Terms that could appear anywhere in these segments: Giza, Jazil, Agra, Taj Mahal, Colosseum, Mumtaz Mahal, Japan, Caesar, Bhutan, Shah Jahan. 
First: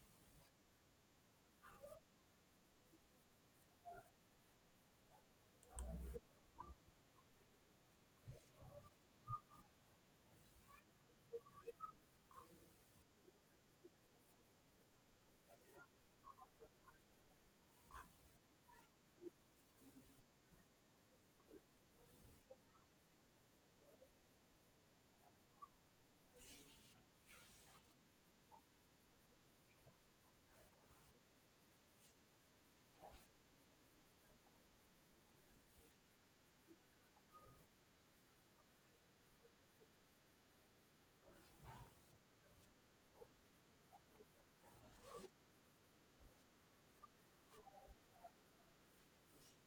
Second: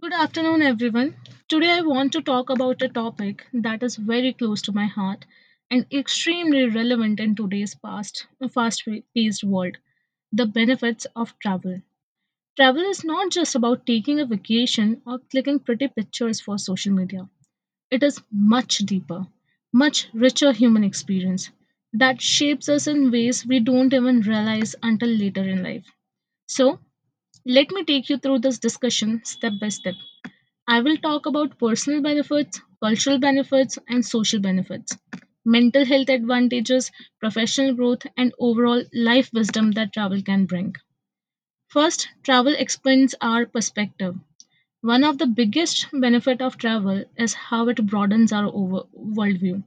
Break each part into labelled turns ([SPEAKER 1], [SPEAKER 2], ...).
[SPEAKER 1] Good afternoon, everyone. Today, I want to talk about a topic that is very close to my heart and extremely relevant in today's fast-paced world: the benefits of travel. Travel is not just about taking a vacation or clicking pretty pictures for social media. It is much deeper, much richer human experience that shapes us in ways we don't even realize until later in life. So, Let me take you through this discussion step by step. I will talk about personal benefits, cultural benefits, and social benefits, mental health advantages, professional growth, and overall life wisdom that travel can bring. First, travel expands our perspective. One of the biggest benefit of travel is how it broadens our worldview.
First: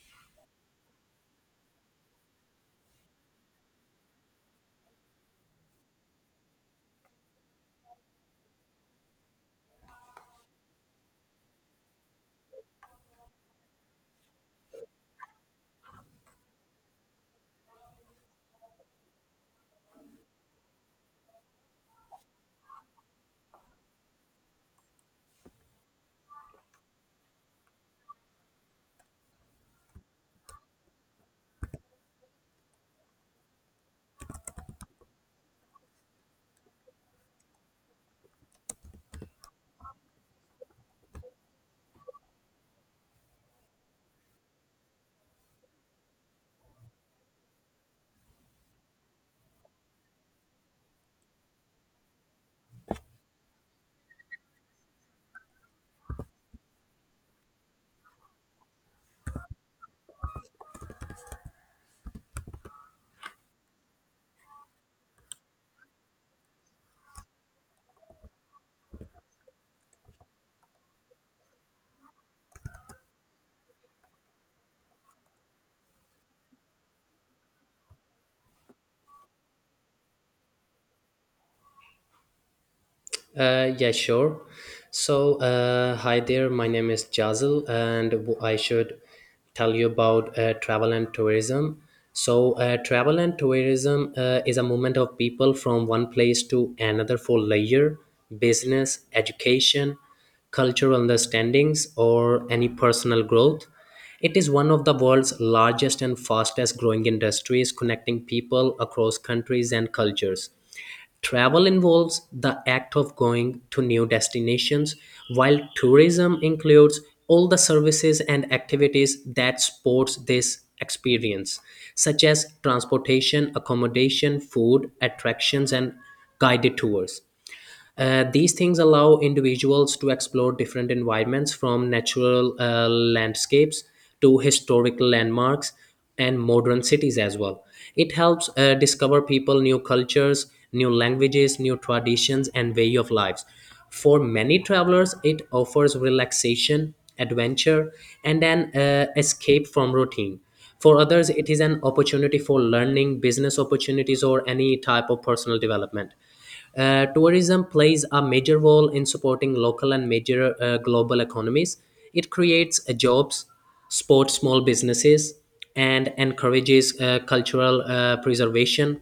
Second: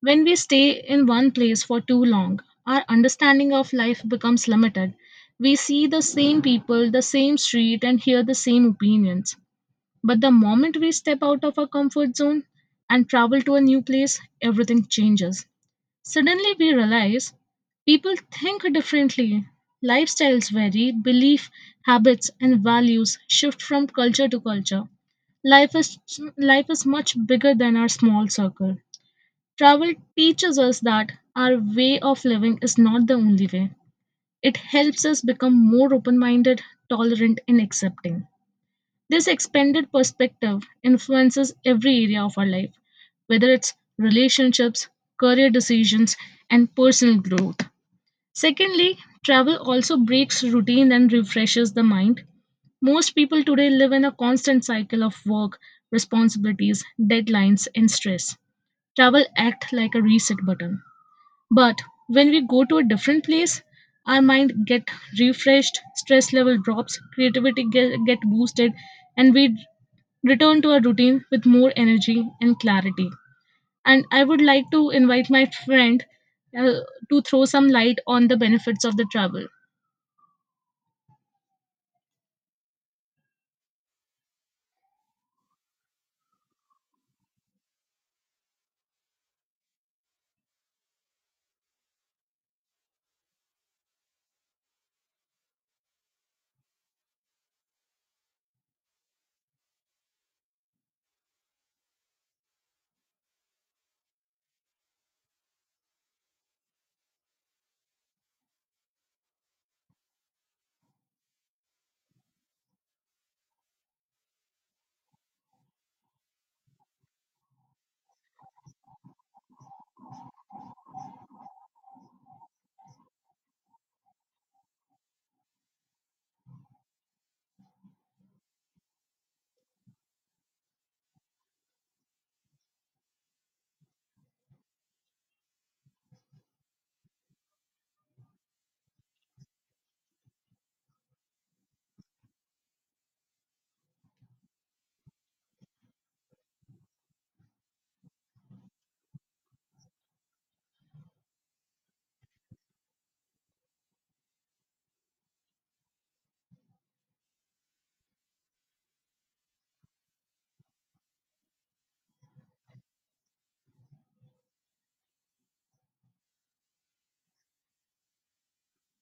[SPEAKER 1] When we stay in one place for too long, our understanding of life becomes limited. We see the same people, the same street, and hear the same opinions. But the moment we step out of our comfort zone and travel to a new place, everything changes. Suddenly we realize people think differently. Lifestyles vary, belief, habits, and values shift from culture to culture. Life is, life is much bigger than our small circle. Travel teaches us that our way of living is not the only way. It helps us become more open minded, tolerant, and accepting. This expanded perspective influences every area of our life, whether it's relationships, career decisions, and personal growth. Secondly, travel also breaks routine and refreshes the mind. Most people today live in a constant cycle of work, responsibilities, deadlines, and stress. Travel acts like a reset button. But when we go to a different place, our mind get refreshed, stress level drops, creativity get boosted, and we return to our routine with more energy and clarity. And I would like to invite my friend uh, to throw some light on the benefits of the travel.
[SPEAKER 2] Yeah, sure. So, hi there. My name is Jazil, and I should tell you about travel and tourism. So, travel and tourism is a movement of people from one place to another for leisure, business, education, cultural understandings, or any personal growth. It is one of the world's largest and fastest growing industries, connecting people across countries and cultures. Travel involves the act of going to new destinations, while tourism includes all the services and activities that supports this experience, such as transportation, accommodation, food, attractions, and guided tours. These things allow individuals to explore different environments from natural landscapes to historical landmarks and modern cities as well. It helps discover people, new cultures, new languages, new traditions, and way of lives. For many travelers, it offers relaxation, adventure, and an escape from routine. For others, it is an opportunity for learning, business opportunities, or any type of personal development. Tourism plays a major role in supporting local and major global economies. It creates jobs, supports small businesses, and encourages cultural preservation.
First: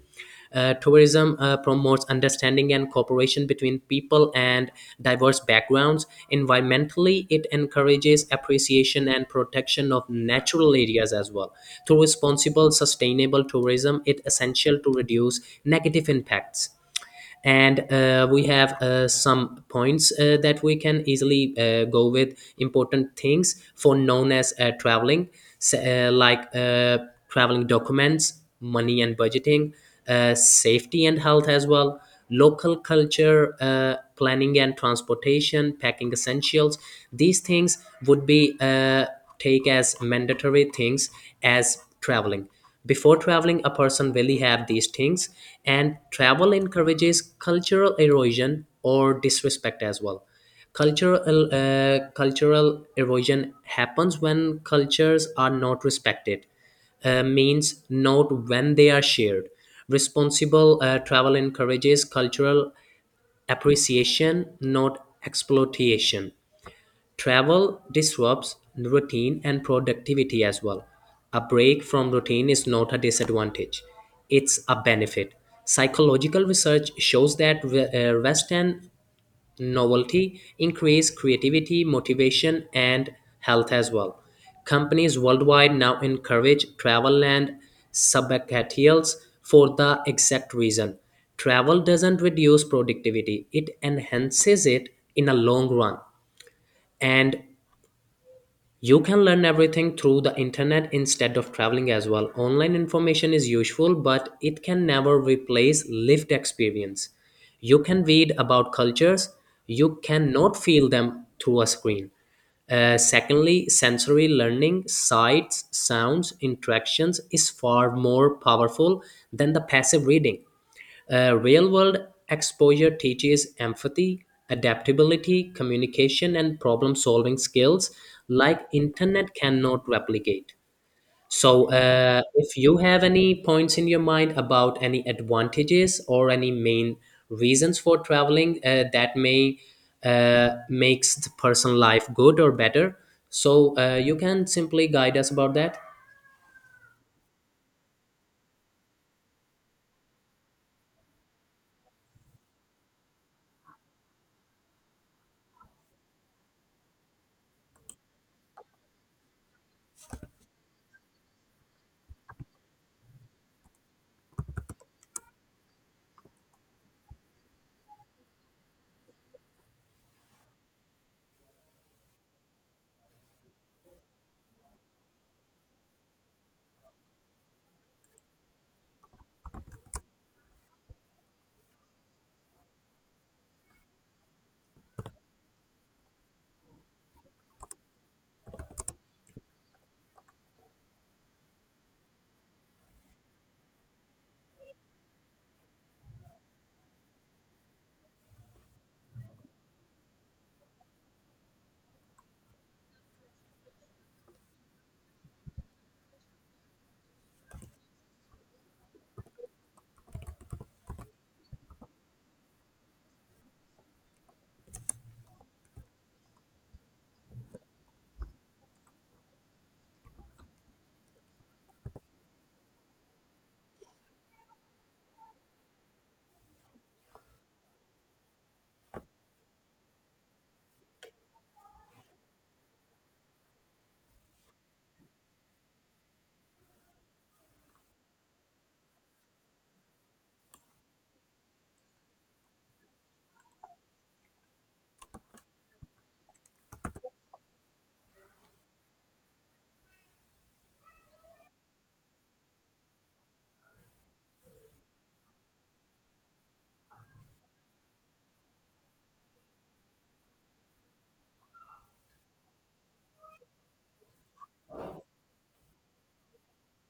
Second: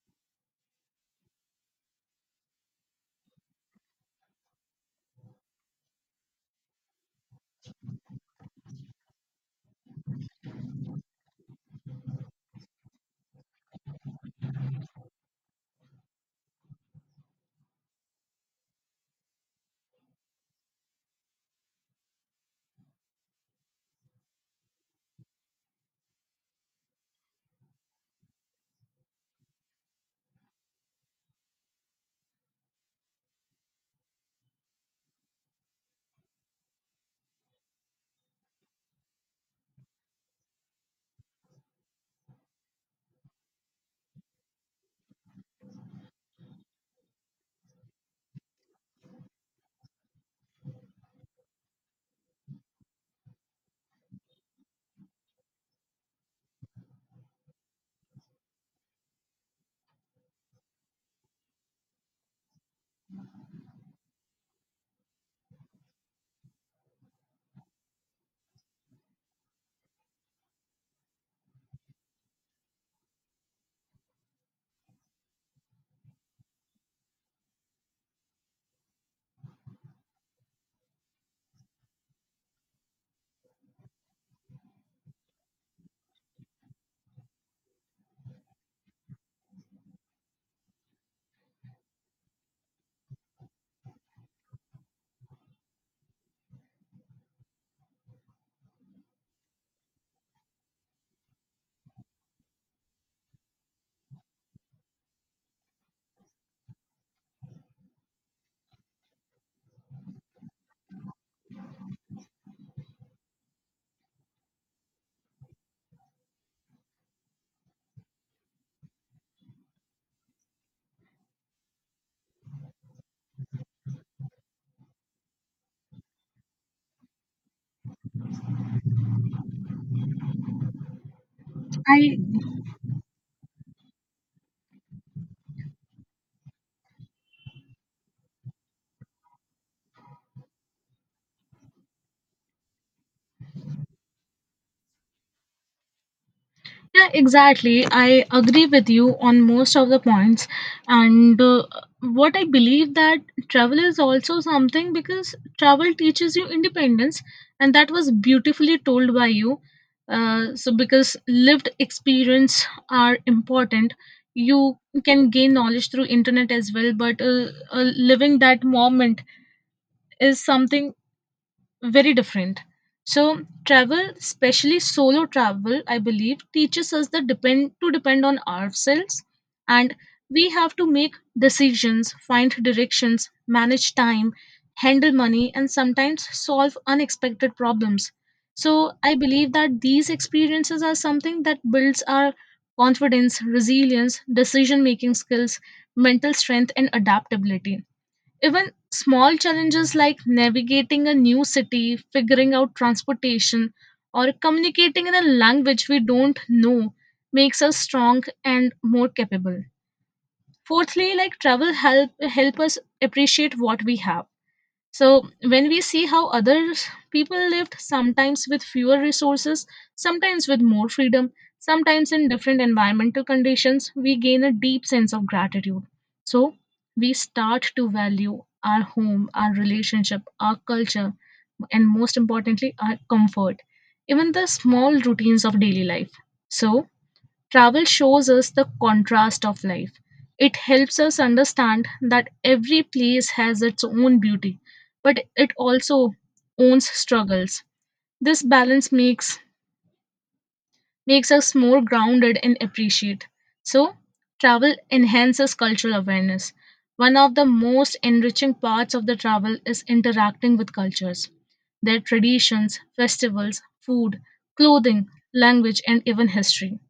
[SPEAKER 2] Tourism promotes understanding and cooperation between people and diverse backgrounds. Environmentally, it encourages appreciation and protection of natural areas as well. Through responsible, sustainable tourism, it's essential to reduce negative impacts, and we have some points that we can easily go with, important things for known as traveling, like traveling documents, money and budgeting, safety and health as well, local culture, planning and transportation, packing essentials. These things would be take as mandatory things as traveling. Before traveling, a person will have these things, and travel encourages cultural erosion or disrespect as well. Cultural erosion happens when cultures are not respected. Means not when they are shared. Responsible travel encourages cultural appreciation, not exploitation. Travel disrupts routine and productivity as well. A break from routine is not a disadvantage, it's a benefit. Psychological research shows that rest and novelty increase creativity, motivation, and health as well. Companies worldwide now encourage travel and sabbaticals for the exact reason. Travel doesn't reduce productivity, it enhances it in a long run, and you can learn everything through the internet instead of traveling as well. Online information is useful, but it can never replace lived experience. You can read about cultures, you cannot feel them through a screen. Secondly, sensory learning, sights, sounds, interactions is far more powerful than the passive reading. Real world exposure teaches empathy, adaptability, communication, and problem solving skills like internet cannot replicate. So,
[SPEAKER 1] I.
[SPEAKER 2] if you have any points in your mind about any advantages or any main reasons for traveling that may makes the person life good or better, so you can simply guide us about that.
[SPEAKER 1] Yeah, exactly. I agree with you on most of the points. And what I believe that travel is also something because travel teaches you independence, and that was beautifully told by you. So, because lived experience are important, you can gain knowledge through internet as well. But living that moment is something very different. So travel, especially solo travel, I believe teaches us the depend on ourselves, and we have to make decisions, find directions, manage time, handle money and sometimes solve unexpected problems. So I believe that these experiences are something that builds our confidence, resilience, decision making skills, mental strength and adaptability, even small challenges like navigating a new city, figuring out transportation, or communicating in a language we don't know makes us strong and more capable. Fourthly, like travel help help us appreciate what we have. So, when we see how others people lived, sometimes with fewer resources, sometimes with more freedom, sometimes in different environmental conditions, we gain a deep sense of gratitude. So, we start to value our home, our relationship, our culture, and most importantly, our comfort, even the small routines of daily life. So, travel shows us the contrast of life. It helps us understand that every place has its own beauty, but it also owns struggles. This balance makes makes us more grounded and appreciate. So, travel enhances cultural awareness. One of the most enriching parts of the travel is interacting with cultures, their traditions, festivals, food, clothing, language, and even history.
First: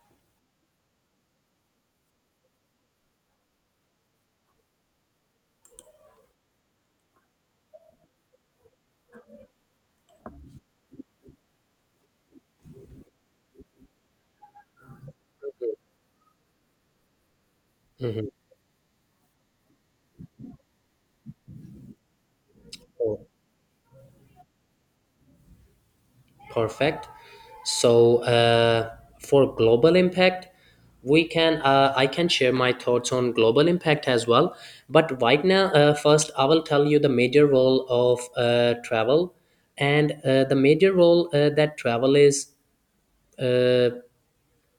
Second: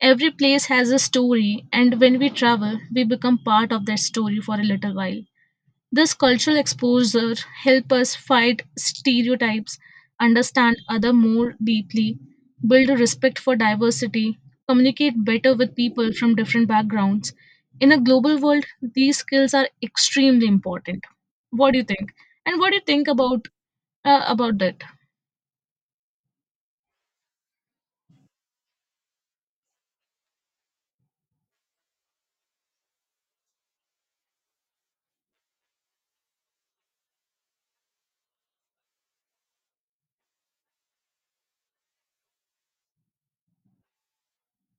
[SPEAKER 1] Every place has a story, and when we travel, we become part of that story for a little while. This cultural exposure helps us fight stereotypes, understand other more deeply, build a respect for diversity, communicate better with people from different backgrounds. In a
[SPEAKER 2] Mhm.
[SPEAKER 1] global world, these skills are extremely important. What do you think? And what do you think about that?
[SPEAKER 2] Perfect. So, for global impact, we can I can share my thoughts on global impact as well. But right now, first I will tell you the major role of travel, and the major role that travel is uh,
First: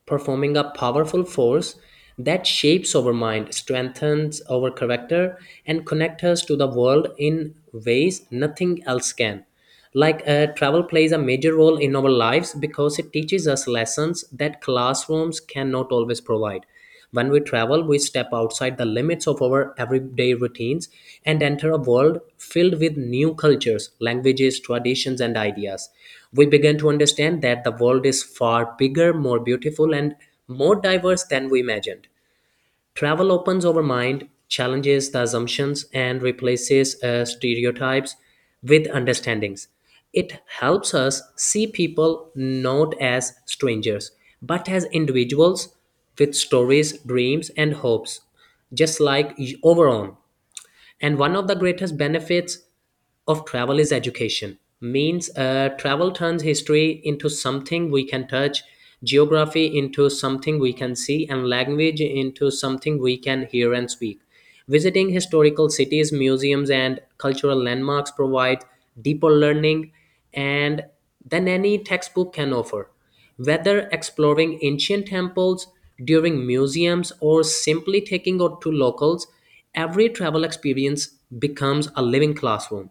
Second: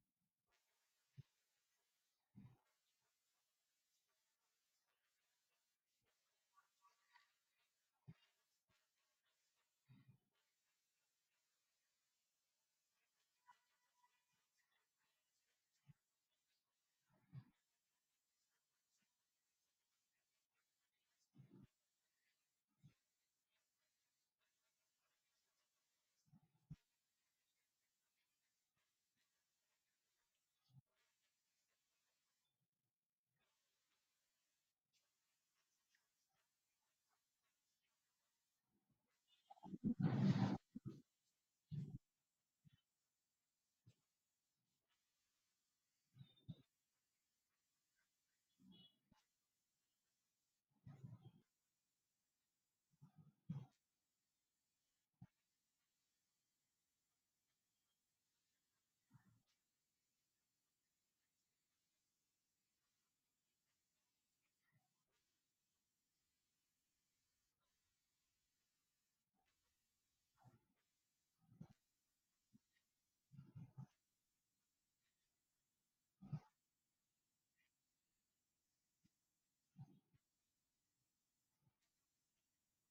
[SPEAKER 2] performing, a powerful force that shapes our mind, strengthens our character, and connects us to the world in ways nothing else can. Like travel plays a major role in our lives because it teaches us lessons that classrooms cannot always provide. When we travel, we step outside the limits of our everyday routines and enter a world filled with new cultures, languages, traditions, and ideas. We begin to understand that the world is far bigger, more beautiful, and more diverse than we imagined. Travel opens our mind, challenges the assumptions, and replaces stereotypes with understandings. It helps us see people not as strangers, but as individuals with stories, dreams, and hopes, just like our own. And one of the greatest benefits of travel is education, means travel turns history into something we can touch, geography into something we can see, and language into something we can hear and speak. Visiting historical cities, museums, and cultural landmarks provide deeper learning and than any textbook can offer. Whether exploring ancient temples during museums or simply taking out to locals, every travel experience becomes a living classroom.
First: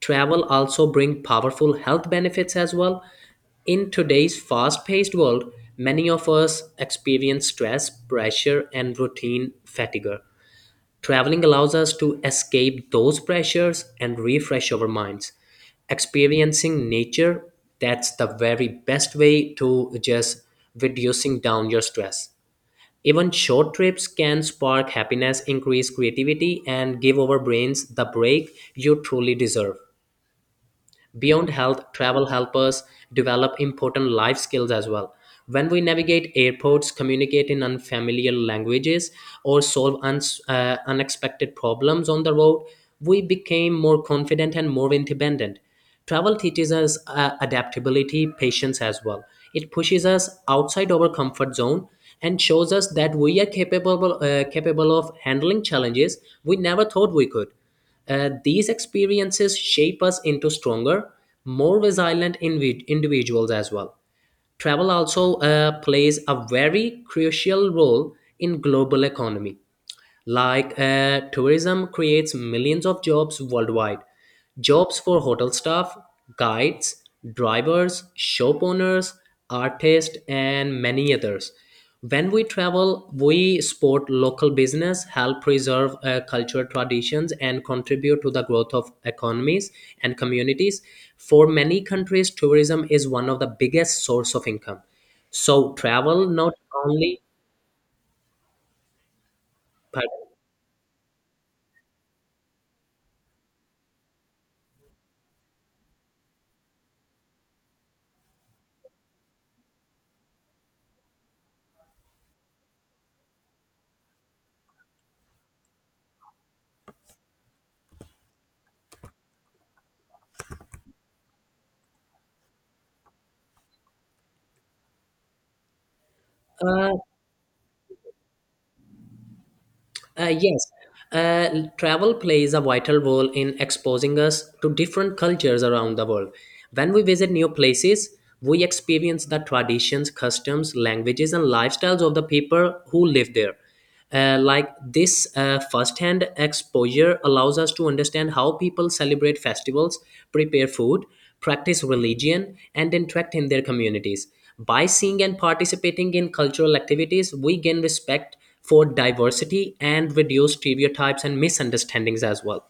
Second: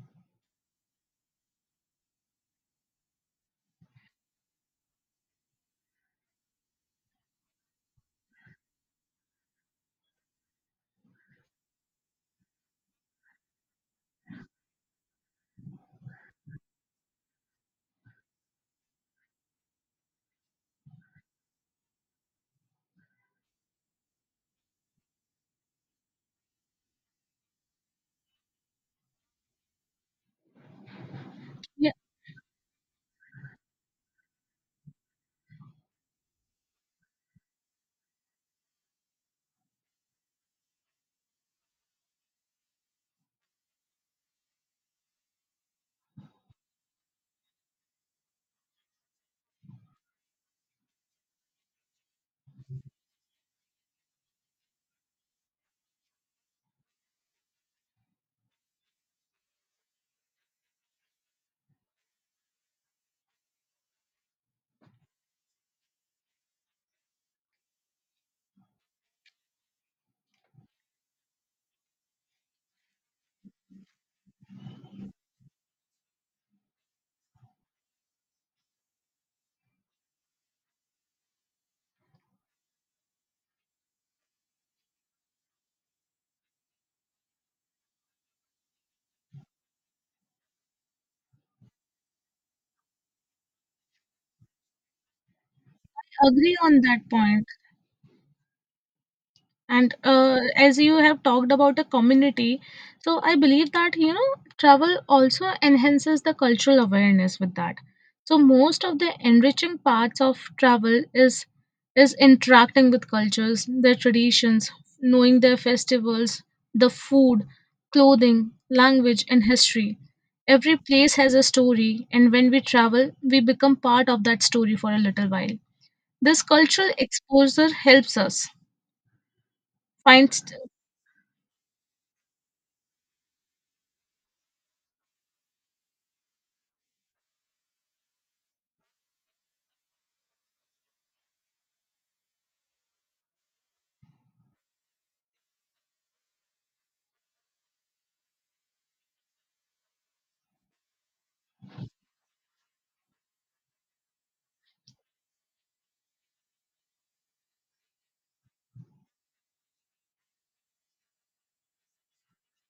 [SPEAKER 2] Travel also bring powerful health benefits as well. In today's fast-paced world, many of us experience stress, pressure, and routine fatigue. Traveling allows us to escape those pressures and refresh our minds. Experiencing nature, that's the very best way to just reducing down your stress. Even short trips can spark happiness, increase creativity, and give our brains the break you truly deserve. Beyond
[SPEAKER 1] Yeah,
[SPEAKER 2] health, travel help us develop important life skills as well. When we navigate airports, communicate in unfamiliar languages, or solve uns unexpected problems on the road, we became more confident and more independent. Travel teaches us adaptability, patience as well. It pushes us outside our comfort zone and shows us that we are capable of handling challenges we never thought we could. These experiences shape us into stronger, more resilient individuals as well. Travel also plays a very crucial role in global economy. Like tourism creates millions of jobs worldwide. Jobs for hotel staff, guides, drivers, shop owners, artists, and many others. When we travel, we support local business, help preserve cultural traditions, and contribute to the growth of economies and communities. For many countries, tourism is one of the biggest source of income. So travel not
[SPEAKER 1] agree on that
[SPEAKER 2] only
[SPEAKER 1] point. And
[SPEAKER 2] but
[SPEAKER 1] as you have talked about the community, so I believe that you know travel also enhances the cultural awareness with that. So most of the enriching parts of travel is interacting with cultures, their traditions, knowing their festivals, the food, clothing, language, and history. Every place has a story, and when we travel, we become part of that story for a little while. This cultural
[SPEAKER 2] uh,
[SPEAKER 1] exposure helps us find.
[SPEAKER 2] Yes, travel plays a vital role in exposing us to different cultures around the world. When we visit new places, we experience the traditions, customs, languages, and lifestyles of the people who live there. Like this first-hand exposure allows us to understand how people celebrate festivals, prepare food, practice religion, and interact in their communities. By seeing and participating in cultural activities, we gain respect for diversity and reduce stereotypes and misunderstandings as well.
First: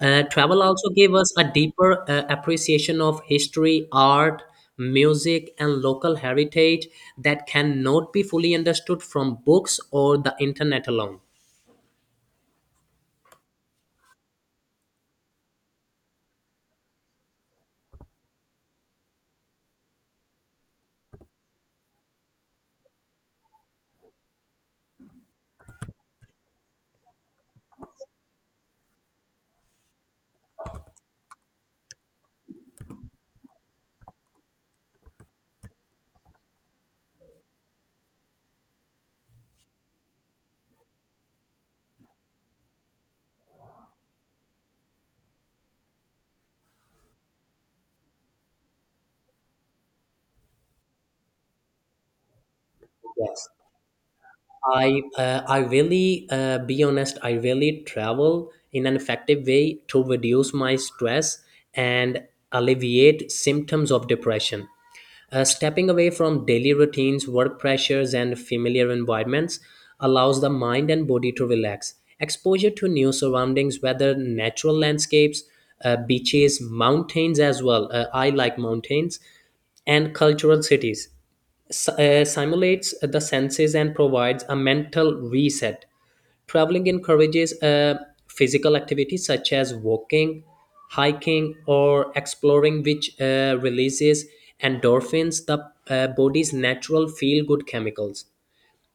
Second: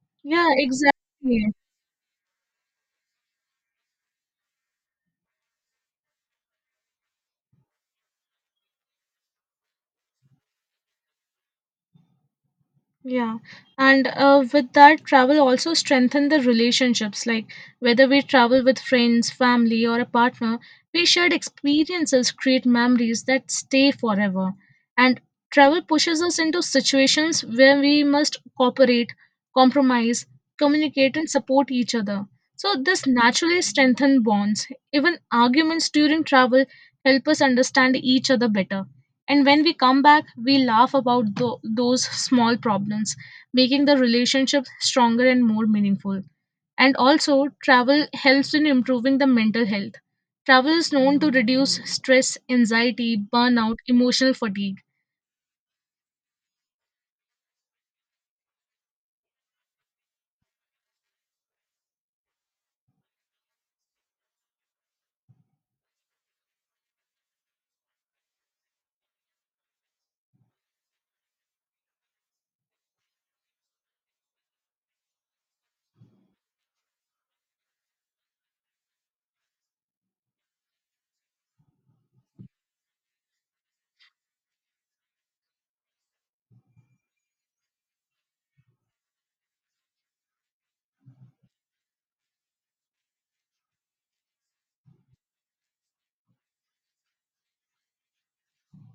[SPEAKER 1] Yeah,
[SPEAKER 2] Travel also gave us a
[SPEAKER 1] exactly.
[SPEAKER 2] deeper appreciation of history, art, music, and local heritage that cannot be fully understood from books or the internet alone.
[SPEAKER 1] Yeah. And with that, travel also strengthen the relationships. Like whether we travel with friends, family, or a partner, we shared experiences create memories that stay forever. And travel pushes us into situations where we must cooperate, compromise, communicate, and support each other. So this naturally strengthens bonds. Even arguments during travel help us understand each other better. And when we come back, we laugh about those small problems, making the relationship stronger and more meaningful. And also, travel helps in improving the mental health. Travel is known to reduce stress, anxiety,
[SPEAKER 2] Yes.
[SPEAKER 1] burnout, emotional fatigue.
[SPEAKER 2] I really, be honest. I really travel in an effective way to reduce my stress and alleviate symptoms of depression. Stepping away from daily routines, work pressures, and familiar environments allows the mind and body to relax. Exposure to new surroundings, whether natural landscapes, beaches, mountains as well. I like mountains and cultural cities simulates the senses and provides a mental reset. Traveling encourages physical activity such as walking, hiking, or exploring, which releases endorphins, the body's natural feel good chemicals.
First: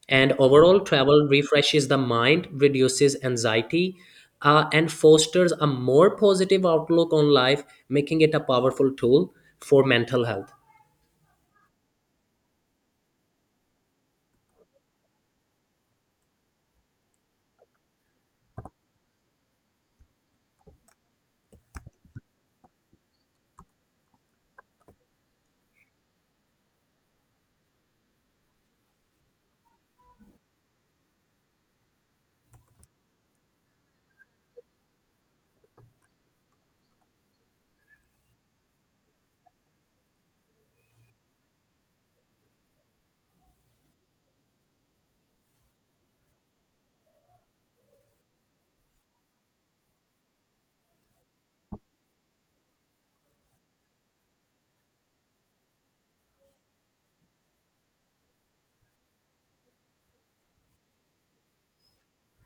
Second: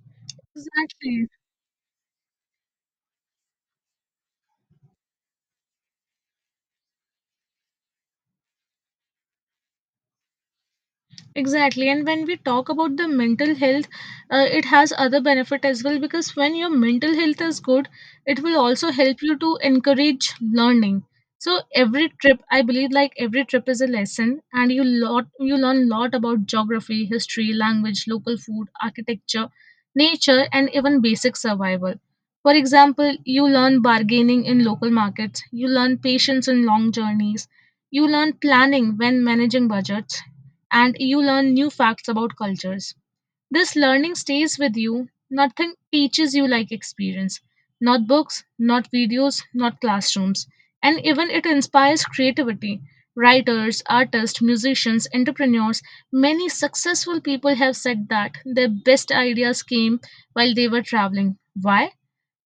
[SPEAKER 2] And overall, travel
[SPEAKER 1] Exactly.
[SPEAKER 2] refreshes the mind, reduces anxiety, and fosters a more positive outlook on life, making it a powerful tool for mental health.
[SPEAKER 1] Exactly. And when we talk about the mental health, it has other benefit as well because when your mental health is good, it will also help you to encourage learning. So every trip, I believe like every trip is a lesson and you learn lot about geography, history, language, local food, architecture, nature and even basic survival. For example, you learn bargaining in local markets, you learn patience in long journeys, you learn planning when managing budgets and you learn new facts about cultures. This learning stays with you. Nothing teaches you like experience. Not books, not videos, not classrooms. And even it inspires creativity. Writers, artists, musicians, entrepreneurs, many successful people have said that their best ideas came while they were traveling. Why?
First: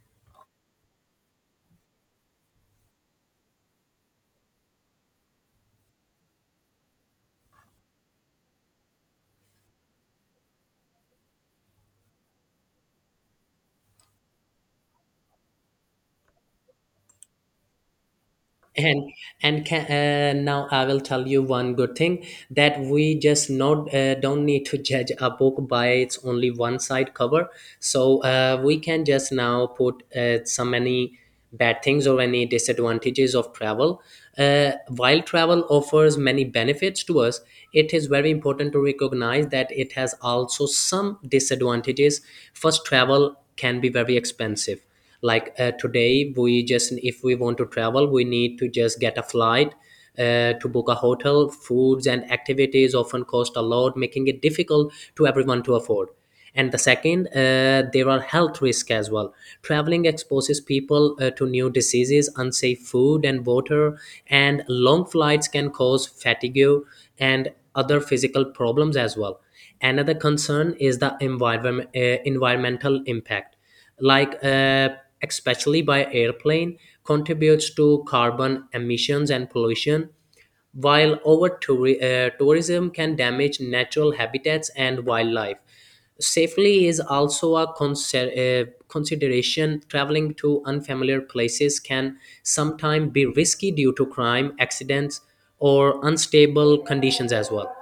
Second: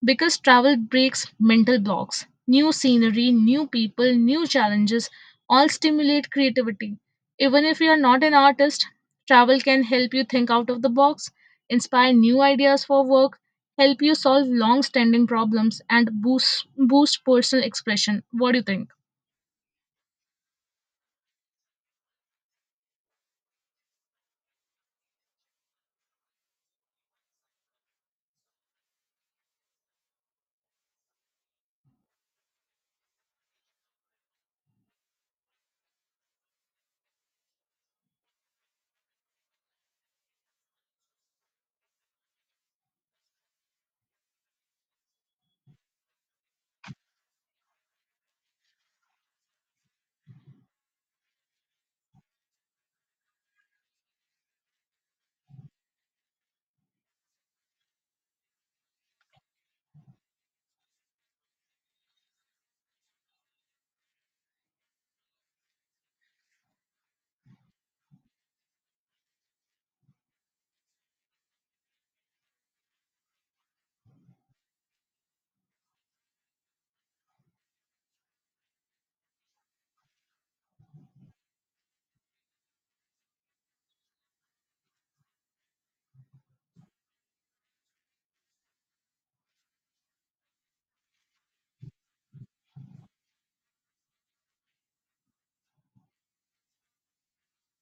[SPEAKER 1] Because travel breaks mental blocks. New scenery, new people, new challenges all stimulate creativity. Even if you are not an artist, travel can help you think out of the box, inspire new ideas for work, help you solve long standing problems, and boost personal expression. What do you think?
[SPEAKER 2] and and can, now I will tell you one good thing, that we just not don't need to judge a book by its only one side cover. So we can just now put so many bad things or any disadvantages of travel. While travel offers many benefits to us, it is very important to recognize that it has also some disadvantages. First, travel can be very expensive. Like today we just, if we want to travel we need to just get a flight, to book a hotel, foods and activities often cost a lot, making it difficult to everyone to afford. And the second, there are health risks as well. Traveling exposes people to new diseases, unsafe food and water, and long flights can cause fatigue and other physical problems as well. Another concern is the environmental impact. Like, especially by airplane, contributes to carbon emissions and pollution, while tourism can damage natural habitats and wildlife. Safely is also a consideration. Traveling to unfamiliar places can sometimes be risky due to crime, accidents, or unstable conditions as well.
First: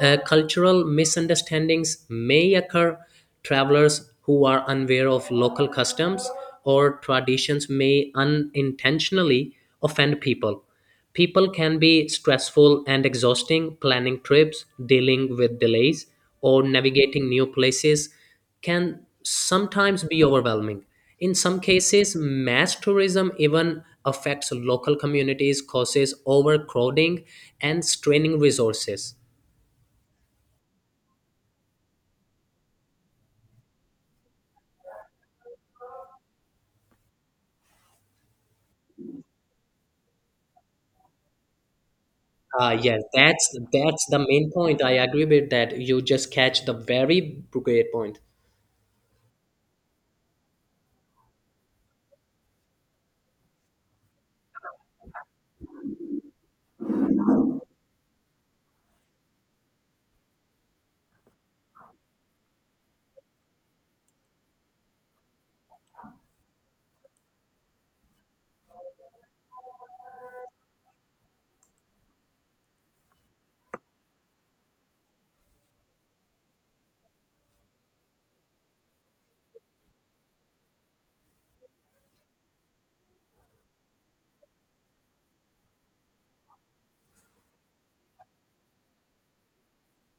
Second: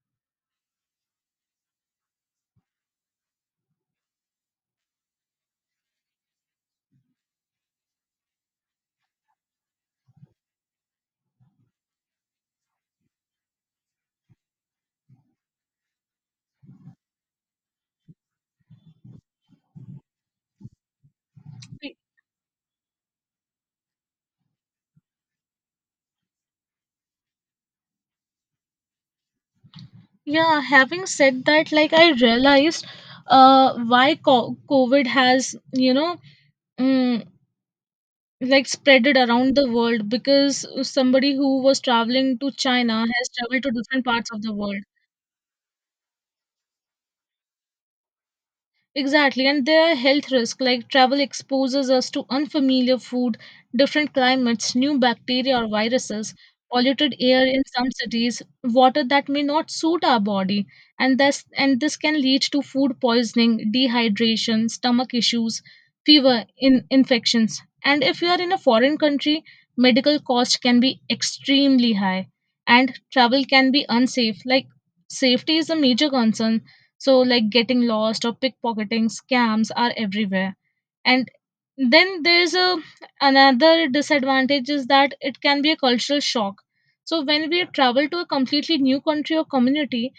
[SPEAKER 2] Cultural misunderstandings may occur. Travelers who are unaware of local customs or traditions may unintentionally offend people. People can be stressful and exhausting. Planning trips, dealing with delays, or navigating new places can sometimes be overwhelming. In some cases, mass tourism even affects local communities, causes overcrowding, and straining resources.
[SPEAKER 1] Yeah, having said that, like I realized why covid has, you know, mm like spread it around the world because somebody who was traveling to china
[SPEAKER 2] Yes,
[SPEAKER 1] has
[SPEAKER 2] that's
[SPEAKER 1] traveled to different
[SPEAKER 2] that's the
[SPEAKER 1] parts of the
[SPEAKER 2] main
[SPEAKER 1] world.
[SPEAKER 2] point. I agree with that. You just catch the very great point.
[SPEAKER 1] Exactly, and there are health risks like travel exposes us to unfamiliar food, different climates, new bacteria or viruses, polluted air in some cities, water that may not suit our body, and this can lead to food poisoning, dehydration, stomach issues, fever, in infections. And if you are in a foreign country, medical cost can be extremely high, and travel can be unsafe. Like safety is a major concern, so, like getting lost or pickpocketing scams are everywhere. And then there's a another disadvantage is that it can be a cultural shock. So, when we travel to a completely new country or community,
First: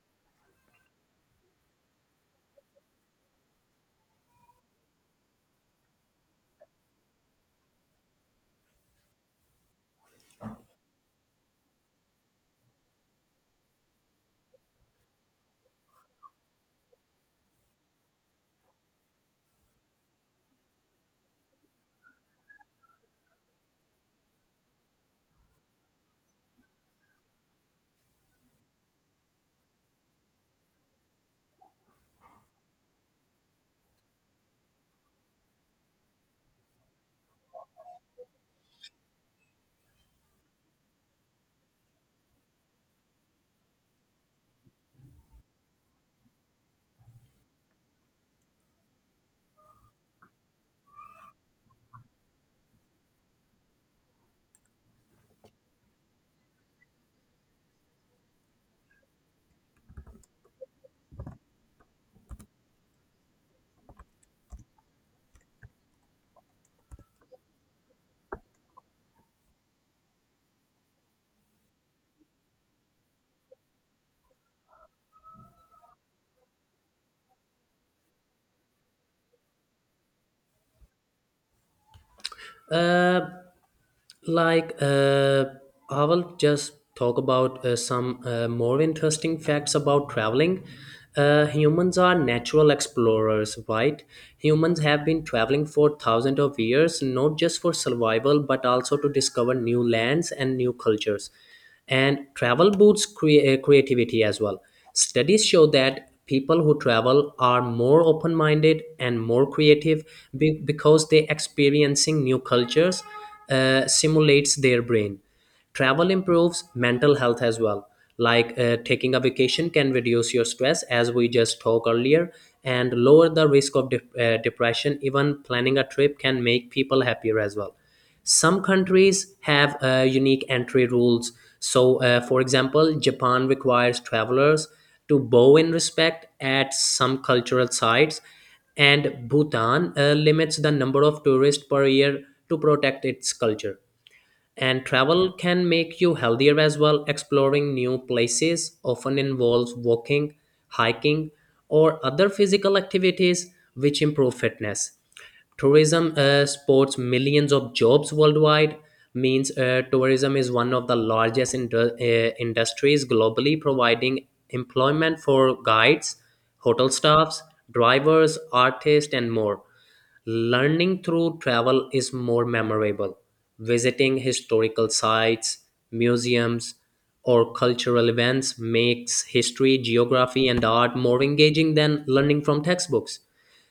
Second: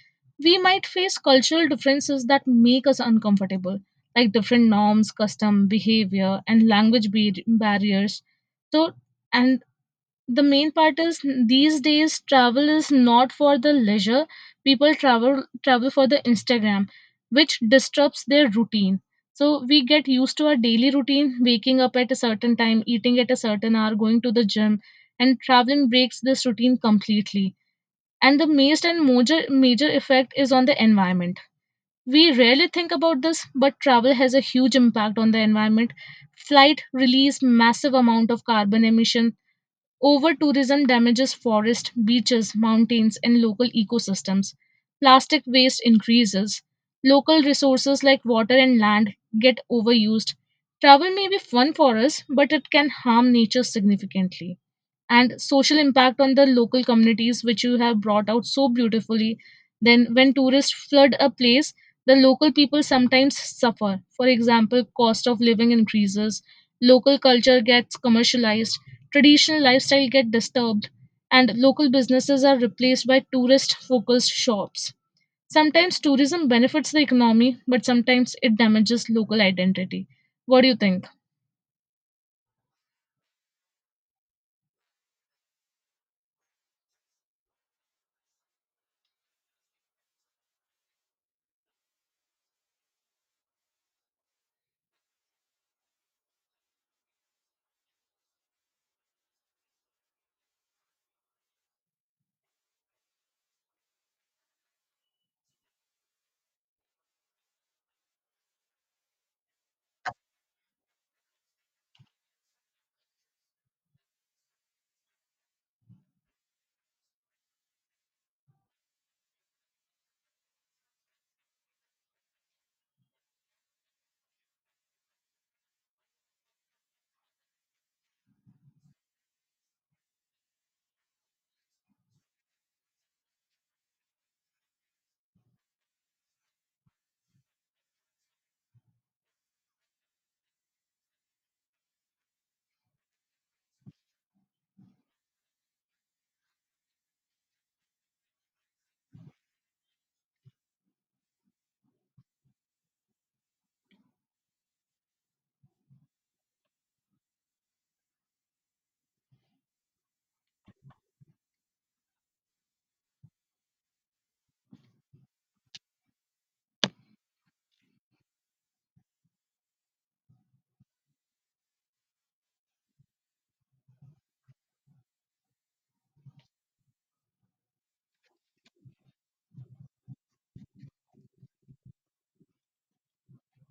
[SPEAKER 1] we might face cultural differences that make us uncomfortable, like different norms, custom, behavior, and barriers. So, and the main part is, these days travel is not for the leisure, people travel for the instagram, which disrupts their routine. So we get used to our daily routine, waking up at a certain time, eating at a certain hour, going to the gym, and traveling breaks this routine completely. And the most and major effect is on the environment. We rarely think about this, but travel has a huge impact on the environment. Flight release massive amount of carbon emission, over tourism damages forests, beaches, mountains, and local ecosystems. Plastic waste increases. Local resources like water and land get overused. Travel may be fun for us, but it can harm nature significantly, and social impact on the local communities, which you have brought out so beautifully. Then, when tourists flood a place, the local people sometimes suffer. For example, cost of living increases, local culture gets commercialized, traditional lifestyle get disturbed, and local businesses are replaced by tourist focused shops. Sometimes tourism benefits the economy, but sometimes it damages local identity. What do you think?
[SPEAKER 2] Uh, like, I will just talk about some more interesting facts about traveling. Humans are natural explorers, right? Humans have been traveling for thousands of years, not just for survival, but also to discover new lands and new cultures. And travel boosts creativity as well. Studies show that people who travel are more open-minded and more creative because they experiencing new cultures, simulates their brain. Travel improves mental health as well, like taking a vacation can reduce your stress as we just talked earlier and lower the risk of depression. Even planning a trip can make people happier as well. Some countries have unique entry rules. So, for example, Japan requires travelers to bow in respect at some cultural sites, and Bhutan limits the number of tourists per year to protect its culture. And travel can make you healthier as well. Exploring new places often involves walking, hiking, or other physical activities which improve fitness. Tourism supports millions of jobs worldwide. Means tourism is one of the largest industries globally, providing employment for guides, hotel staffs, drivers, artists, and more. Learning through travel is more memorable. Visiting historical sites, museums, or cultural events makes history, geography, and art more engaging than learning from textbooks.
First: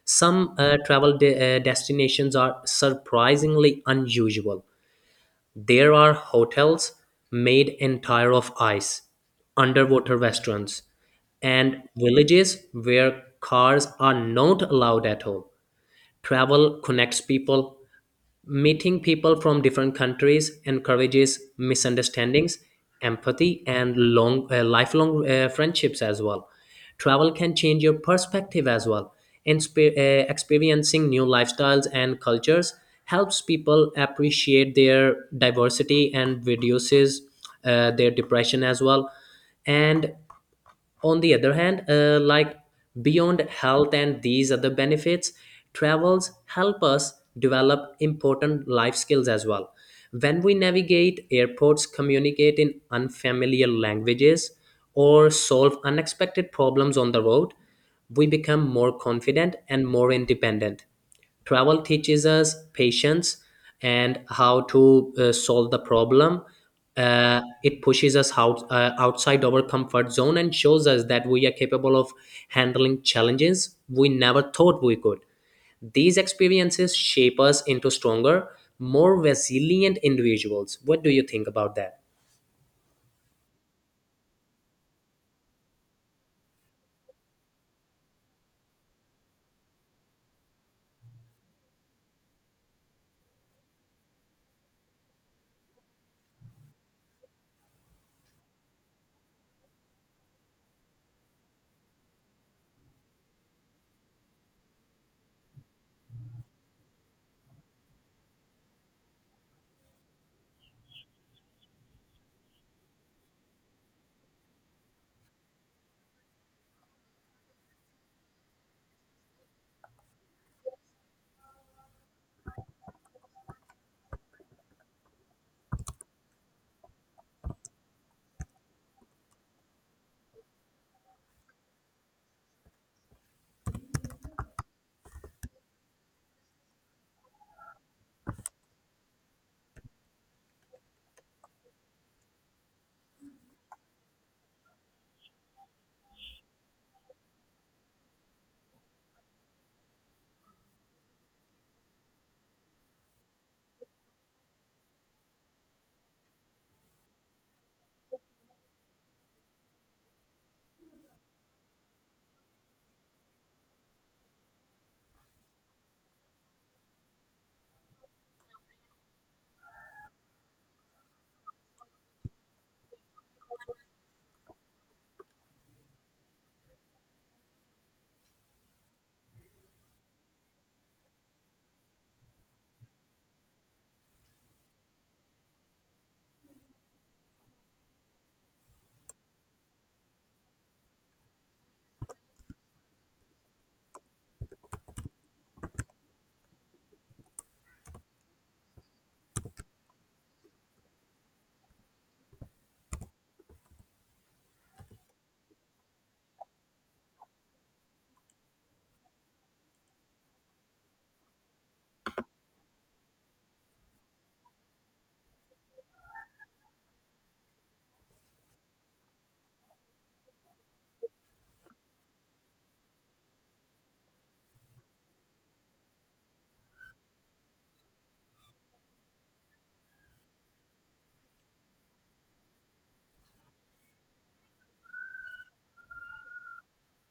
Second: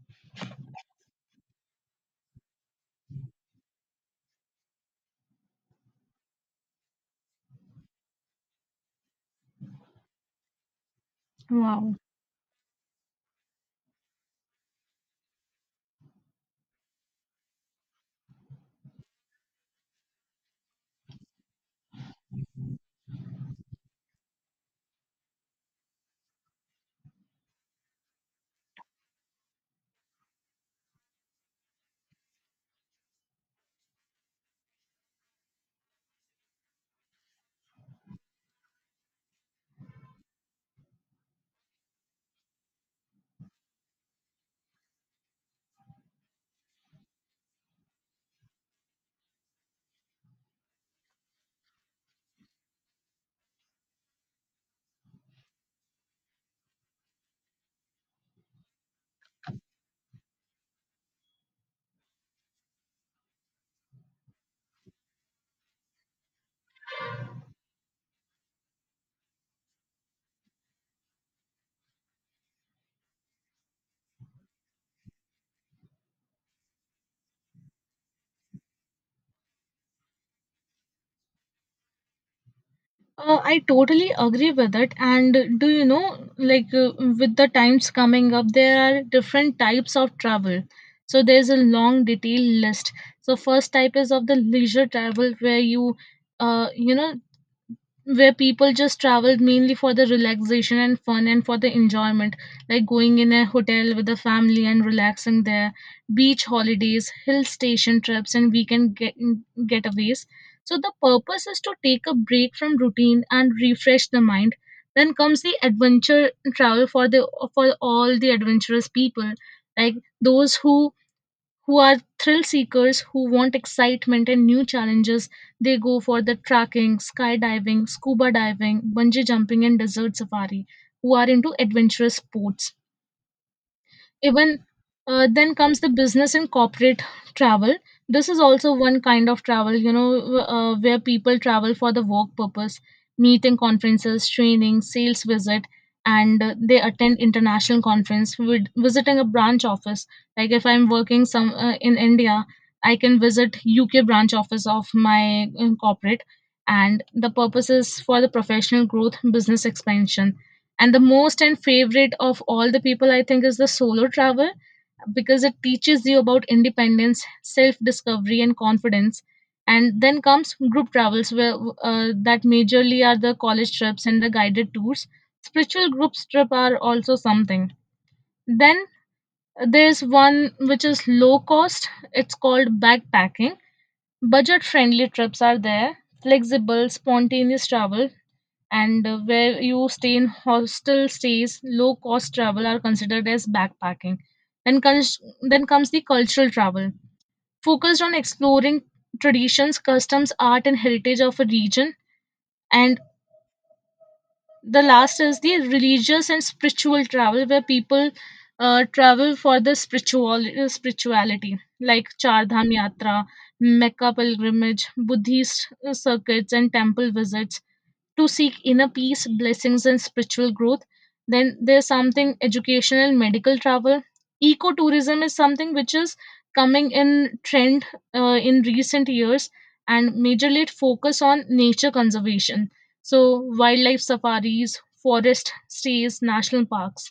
[SPEAKER 2] Some travel destinations are surprisingly unusual. There are hotels made entire of ice, underwater restaurants, and
[SPEAKER 1] Wow.
[SPEAKER 2] villages where cars are not allowed at all. Travel connects people. Meeting people from different countries encourages misunderstandings, empathy, and lifelong friendships as well. Travel can change your perspective as well. Experiencing new lifestyles and cultures helps people appreciate their diversity and reduces their depression as well. And on the other hand, like beyond health and these other benefits, travels help us develop important life skills as well. When we navigate airports, communicate in unfamiliar languages, or solve unexpected problems on the road, we become more confident and more independent. Travel teaches us patience and how to solve the problem. Uh, it pushes us out, outside our comfort zone and shows us that we are capable of handling challenges we never thought we could. These experiences shape us into stronger, more resilient individuals. What do you think about that?
[SPEAKER 1] I totally agree with it. And do you know, like with the times coming up, there are different types of travel. So there's a long detailed list. So first type is of the leisure travel where you, you know, where people just travel mainly for the relaxation and fun and for the enjoyment, like going in a hotel with the family and relaxing there, beach holidays, hill station trips, and weekend getaways. So the purpose is to take a break from routine and refresh the mind. Then comes the adventure travel, for all the adventurous people, like those who are thrill seekers, who want excitement and new challenges. They go for the trekking, skydiving, scuba diving, bungee jumping, and desert safari, who are into adventurous sports even. Then comes the business and corporate travel. This is also one kind of travel, you know, where people travel for the work purpose, meeting conferences, training, sales visit, and they attend international conference, with visiting a branch office. Like if I'm working some in India, I can visit UK branch office of my corporate, and the purpose is for the professional growth, business expansion, and the most and favorite of all the people, I think, is the solo travel, because it teaches you about independence, self discovery, and confidence. And then comes group travels, where that majorly are the college trips and the guided tours. Spiritual group trip are also something. Then there's one which is low cost. It's called backpacking. Budget friendly trips are there. Flexible, spontaneous travel, and where you stay in hostel stays, low cost travel are considered as backpacking. Then, then comes the cultural travel, focused on exploring traditions, customs, art, and heritage of a region. And the last is the religious and spiritual travel, where people travel for the spirituality, like Chardham Yatra, Mecca pilgrimage, Buddhist circuits, and temple visits to seek inner peace, blessings, and spiritual growth. Then there's something educational, medical travel. Ecotourism is something which is coming in trend in recent years, and majorly it focus on nature conservation. So wildlife safaris, forest stays, national parks.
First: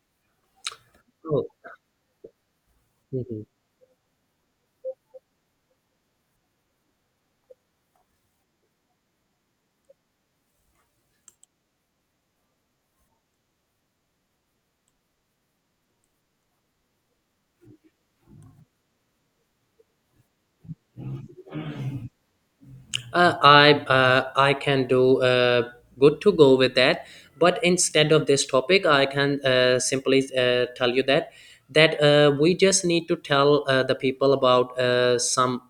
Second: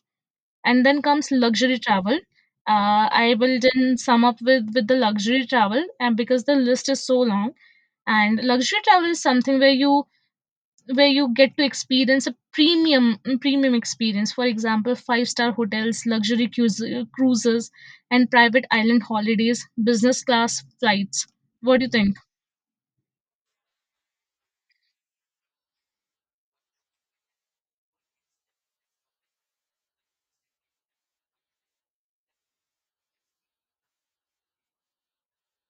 [SPEAKER 1] And then comes
[SPEAKER 2] Oh.
[SPEAKER 1] luxury travel. I
[SPEAKER 2] Mhm.
[SPEAKER 1] will then sum up with the luxury travel, and because the list is so long. And luxury travel is something where you get to experience a premium experience, for example five-star hotels, cruises, and private island holidays, business class flights. What do you think?
[SPEAKER 2] I can do good to go with that. But instead of this topic, I can simply tell you that we just need to tell the people about some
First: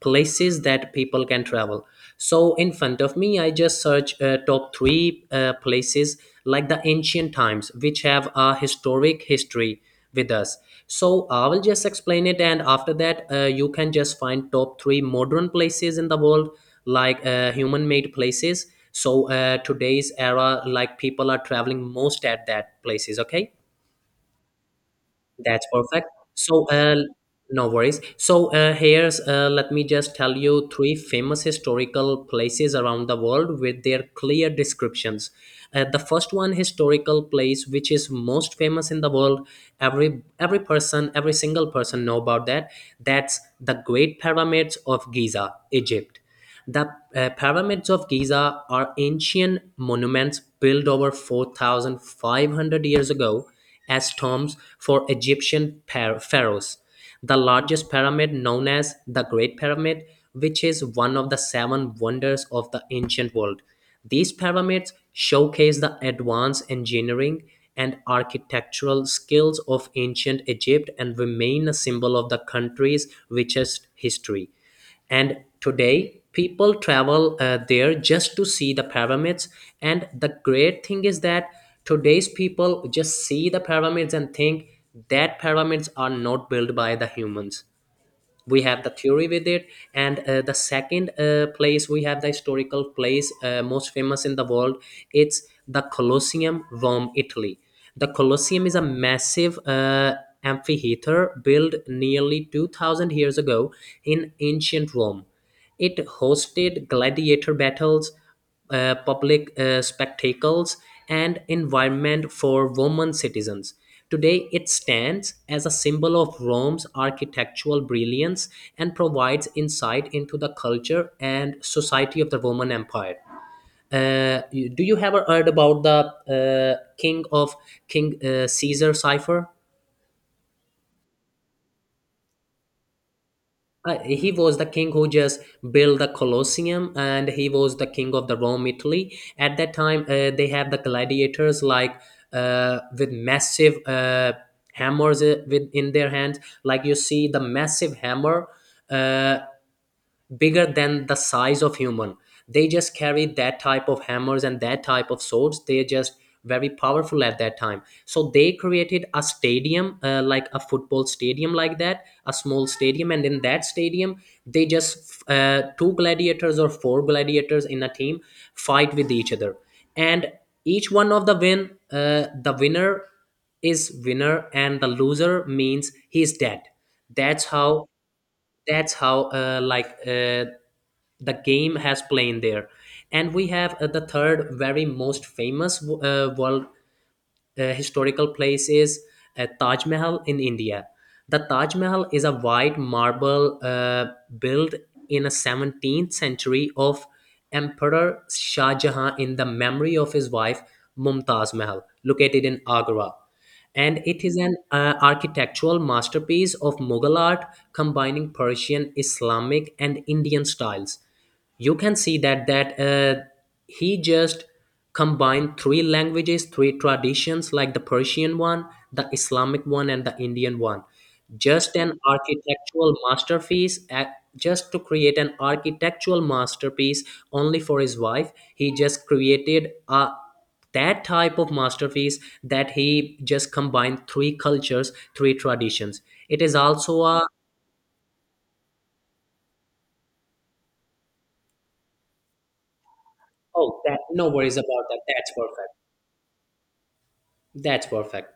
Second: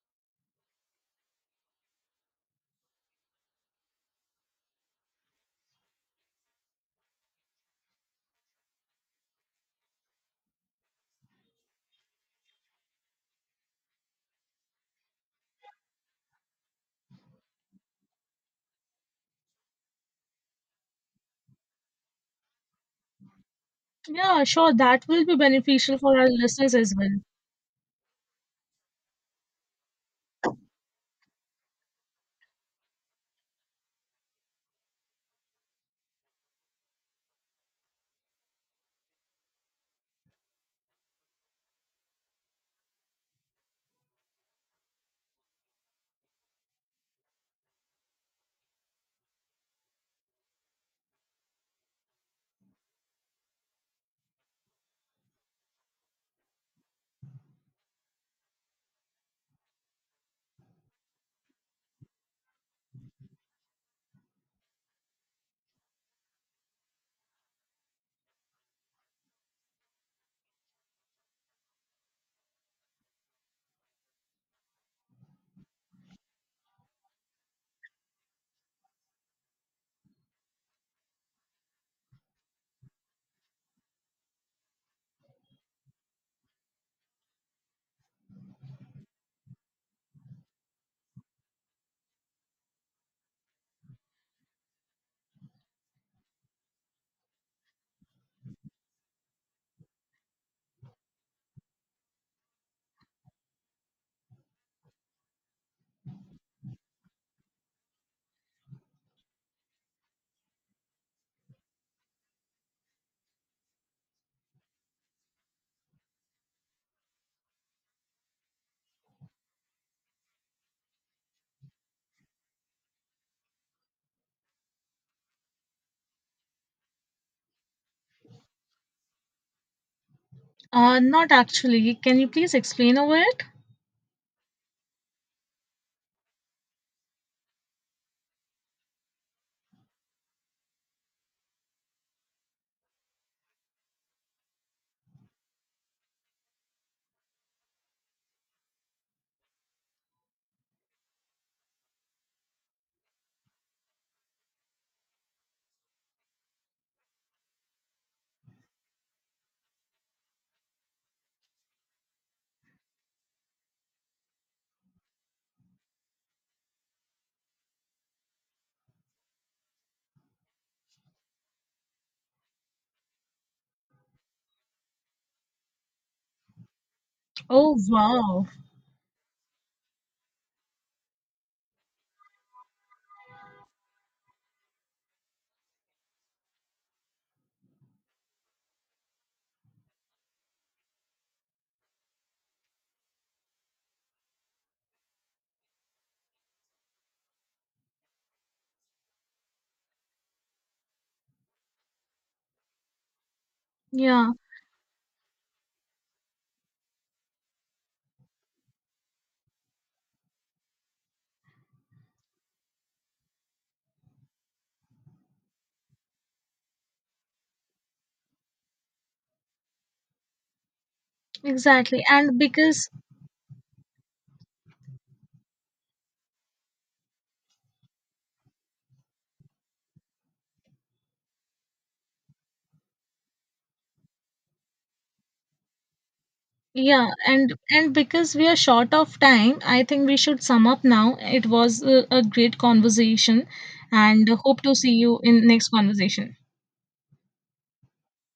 [SPEAKER 2] places that people can travel. So in front of me, I just search top three places like the ancient times, which have a historic history with us. So I will just explain it, and after that, you can just find top three modern places in the world, like human made places. So today's era, like people are traveling most at that places, okay?
[SPEAKER 1] Yeah, sure, that will be
[SPEAKER 2] That's
[SPEAKER 1] beneficial
[SPEAKER 2] perfect.
[SPEAKER 1] for our
[SPEAKER 2] So
[SPEAKER 1] listeners as well.
[SPEAKER 2] no worries. So here's let me just tell you three famous historical places around the world with their clear descriptions. Uh, the first one historical place which is most famous in the world, every person, every single person know about that. That's the Great Pyramids of Giza, Egypt. The pyramids of Giza are ancient monuments built over 4,500 years ago as tombs for Egyptian pharaohs. The largest pyramid, known as the Great Pyramid, which is one of the seven wonders of the ancient world. These pyramids showcase the advanced engineering and architectural skills of ancient Egypt and remain a symbol of the country's richest history. And today, people travel there just to see the pyramids. And the great thing is that today's people just see the pyramids and think that pyramids are not built by the humans. We have the theory with it. And the second place we have, the historical place most famous in the world, it's the Colosseum, Rome, Italy. The Colosseum is a massive amphitheater built nearly 2000 years ago in ancient Rome. It hosted gladiator battles, public spectacles, and environment for Roman citizens. Today, it stands as a symbol of Rome's architectural brilliance and provides insight into the culture and society of the Roman Empire. Do you ever heard about the king of King Caesar cipher?
[SPEAKER 1] Uh, not actually, can you please explain over it?
[SPEAKER 2] He was the king who just built the Colosseum, and he was the king of the Rome, Italy. At that time, they have the gladiators like with massive hammers with in their hands. Like you see the massive hammer. Uh, Bigger than the size of human, they just carry that type of hammers and that type of swords. They're just very powerful at that time, so they created a stadium, like a football stadium, like that, a small stadium. And in that stadium, they just two gladiators or four gladiators in a team fight with each other. And each one of the win the winner is winner, and the loser means he's dead. That's
[SPEAKER 1] Oh
[SPEAKER 2] how,
[SPEAKER 1] wow.
[SPEAKER 2] that's how like the game has played there. And we have the third, very most famous world historical place is Taj Mahal in India. The Taj Mahal is a white marble built in a 17th century of emperor Shah Jahan in the memory of his wife Mumtaz Mahal, located in Agra, and it
[SPEAKER 1] Yeah,
[SPEAKER 2] is an architectural masterpiece of Mughal art combining Persian, Islamic, and Indian styles. You can see that that he just combined three languages, three traditions, like the Persian one, the Islamic one, and the Indian one. Just an
[SPEAKER 1] exactly. And because,
[SPEAKER 2] architectural masterpiece at, just to create an architectural masterpiece only for his wife. He just created a that type of masterpiece, that he just combined three cultures, three traditions. It is also
[SPEAKER 1] yeah,
[SPEAKER 2] a,
[SPEAKER 1] and because we are short of time, I think we should sum up now. It was a great conversation,
[SPEAKER 2] oh, that
[SPEAKER 1] and
[SPEAKER 2] no worries
[SPEAKER 1] hope to
[SPEAKER 2] about
[SPEAKER 1] see
[SPEAKER 2] that,
[SPEAKER 1] you
[SPEAKER 2] that's
[SPEAKER 1] in next
[SPEAKER 2] perfect.
[SPEAKER 1] conversation.
[SPEAKER 2] That's perfect.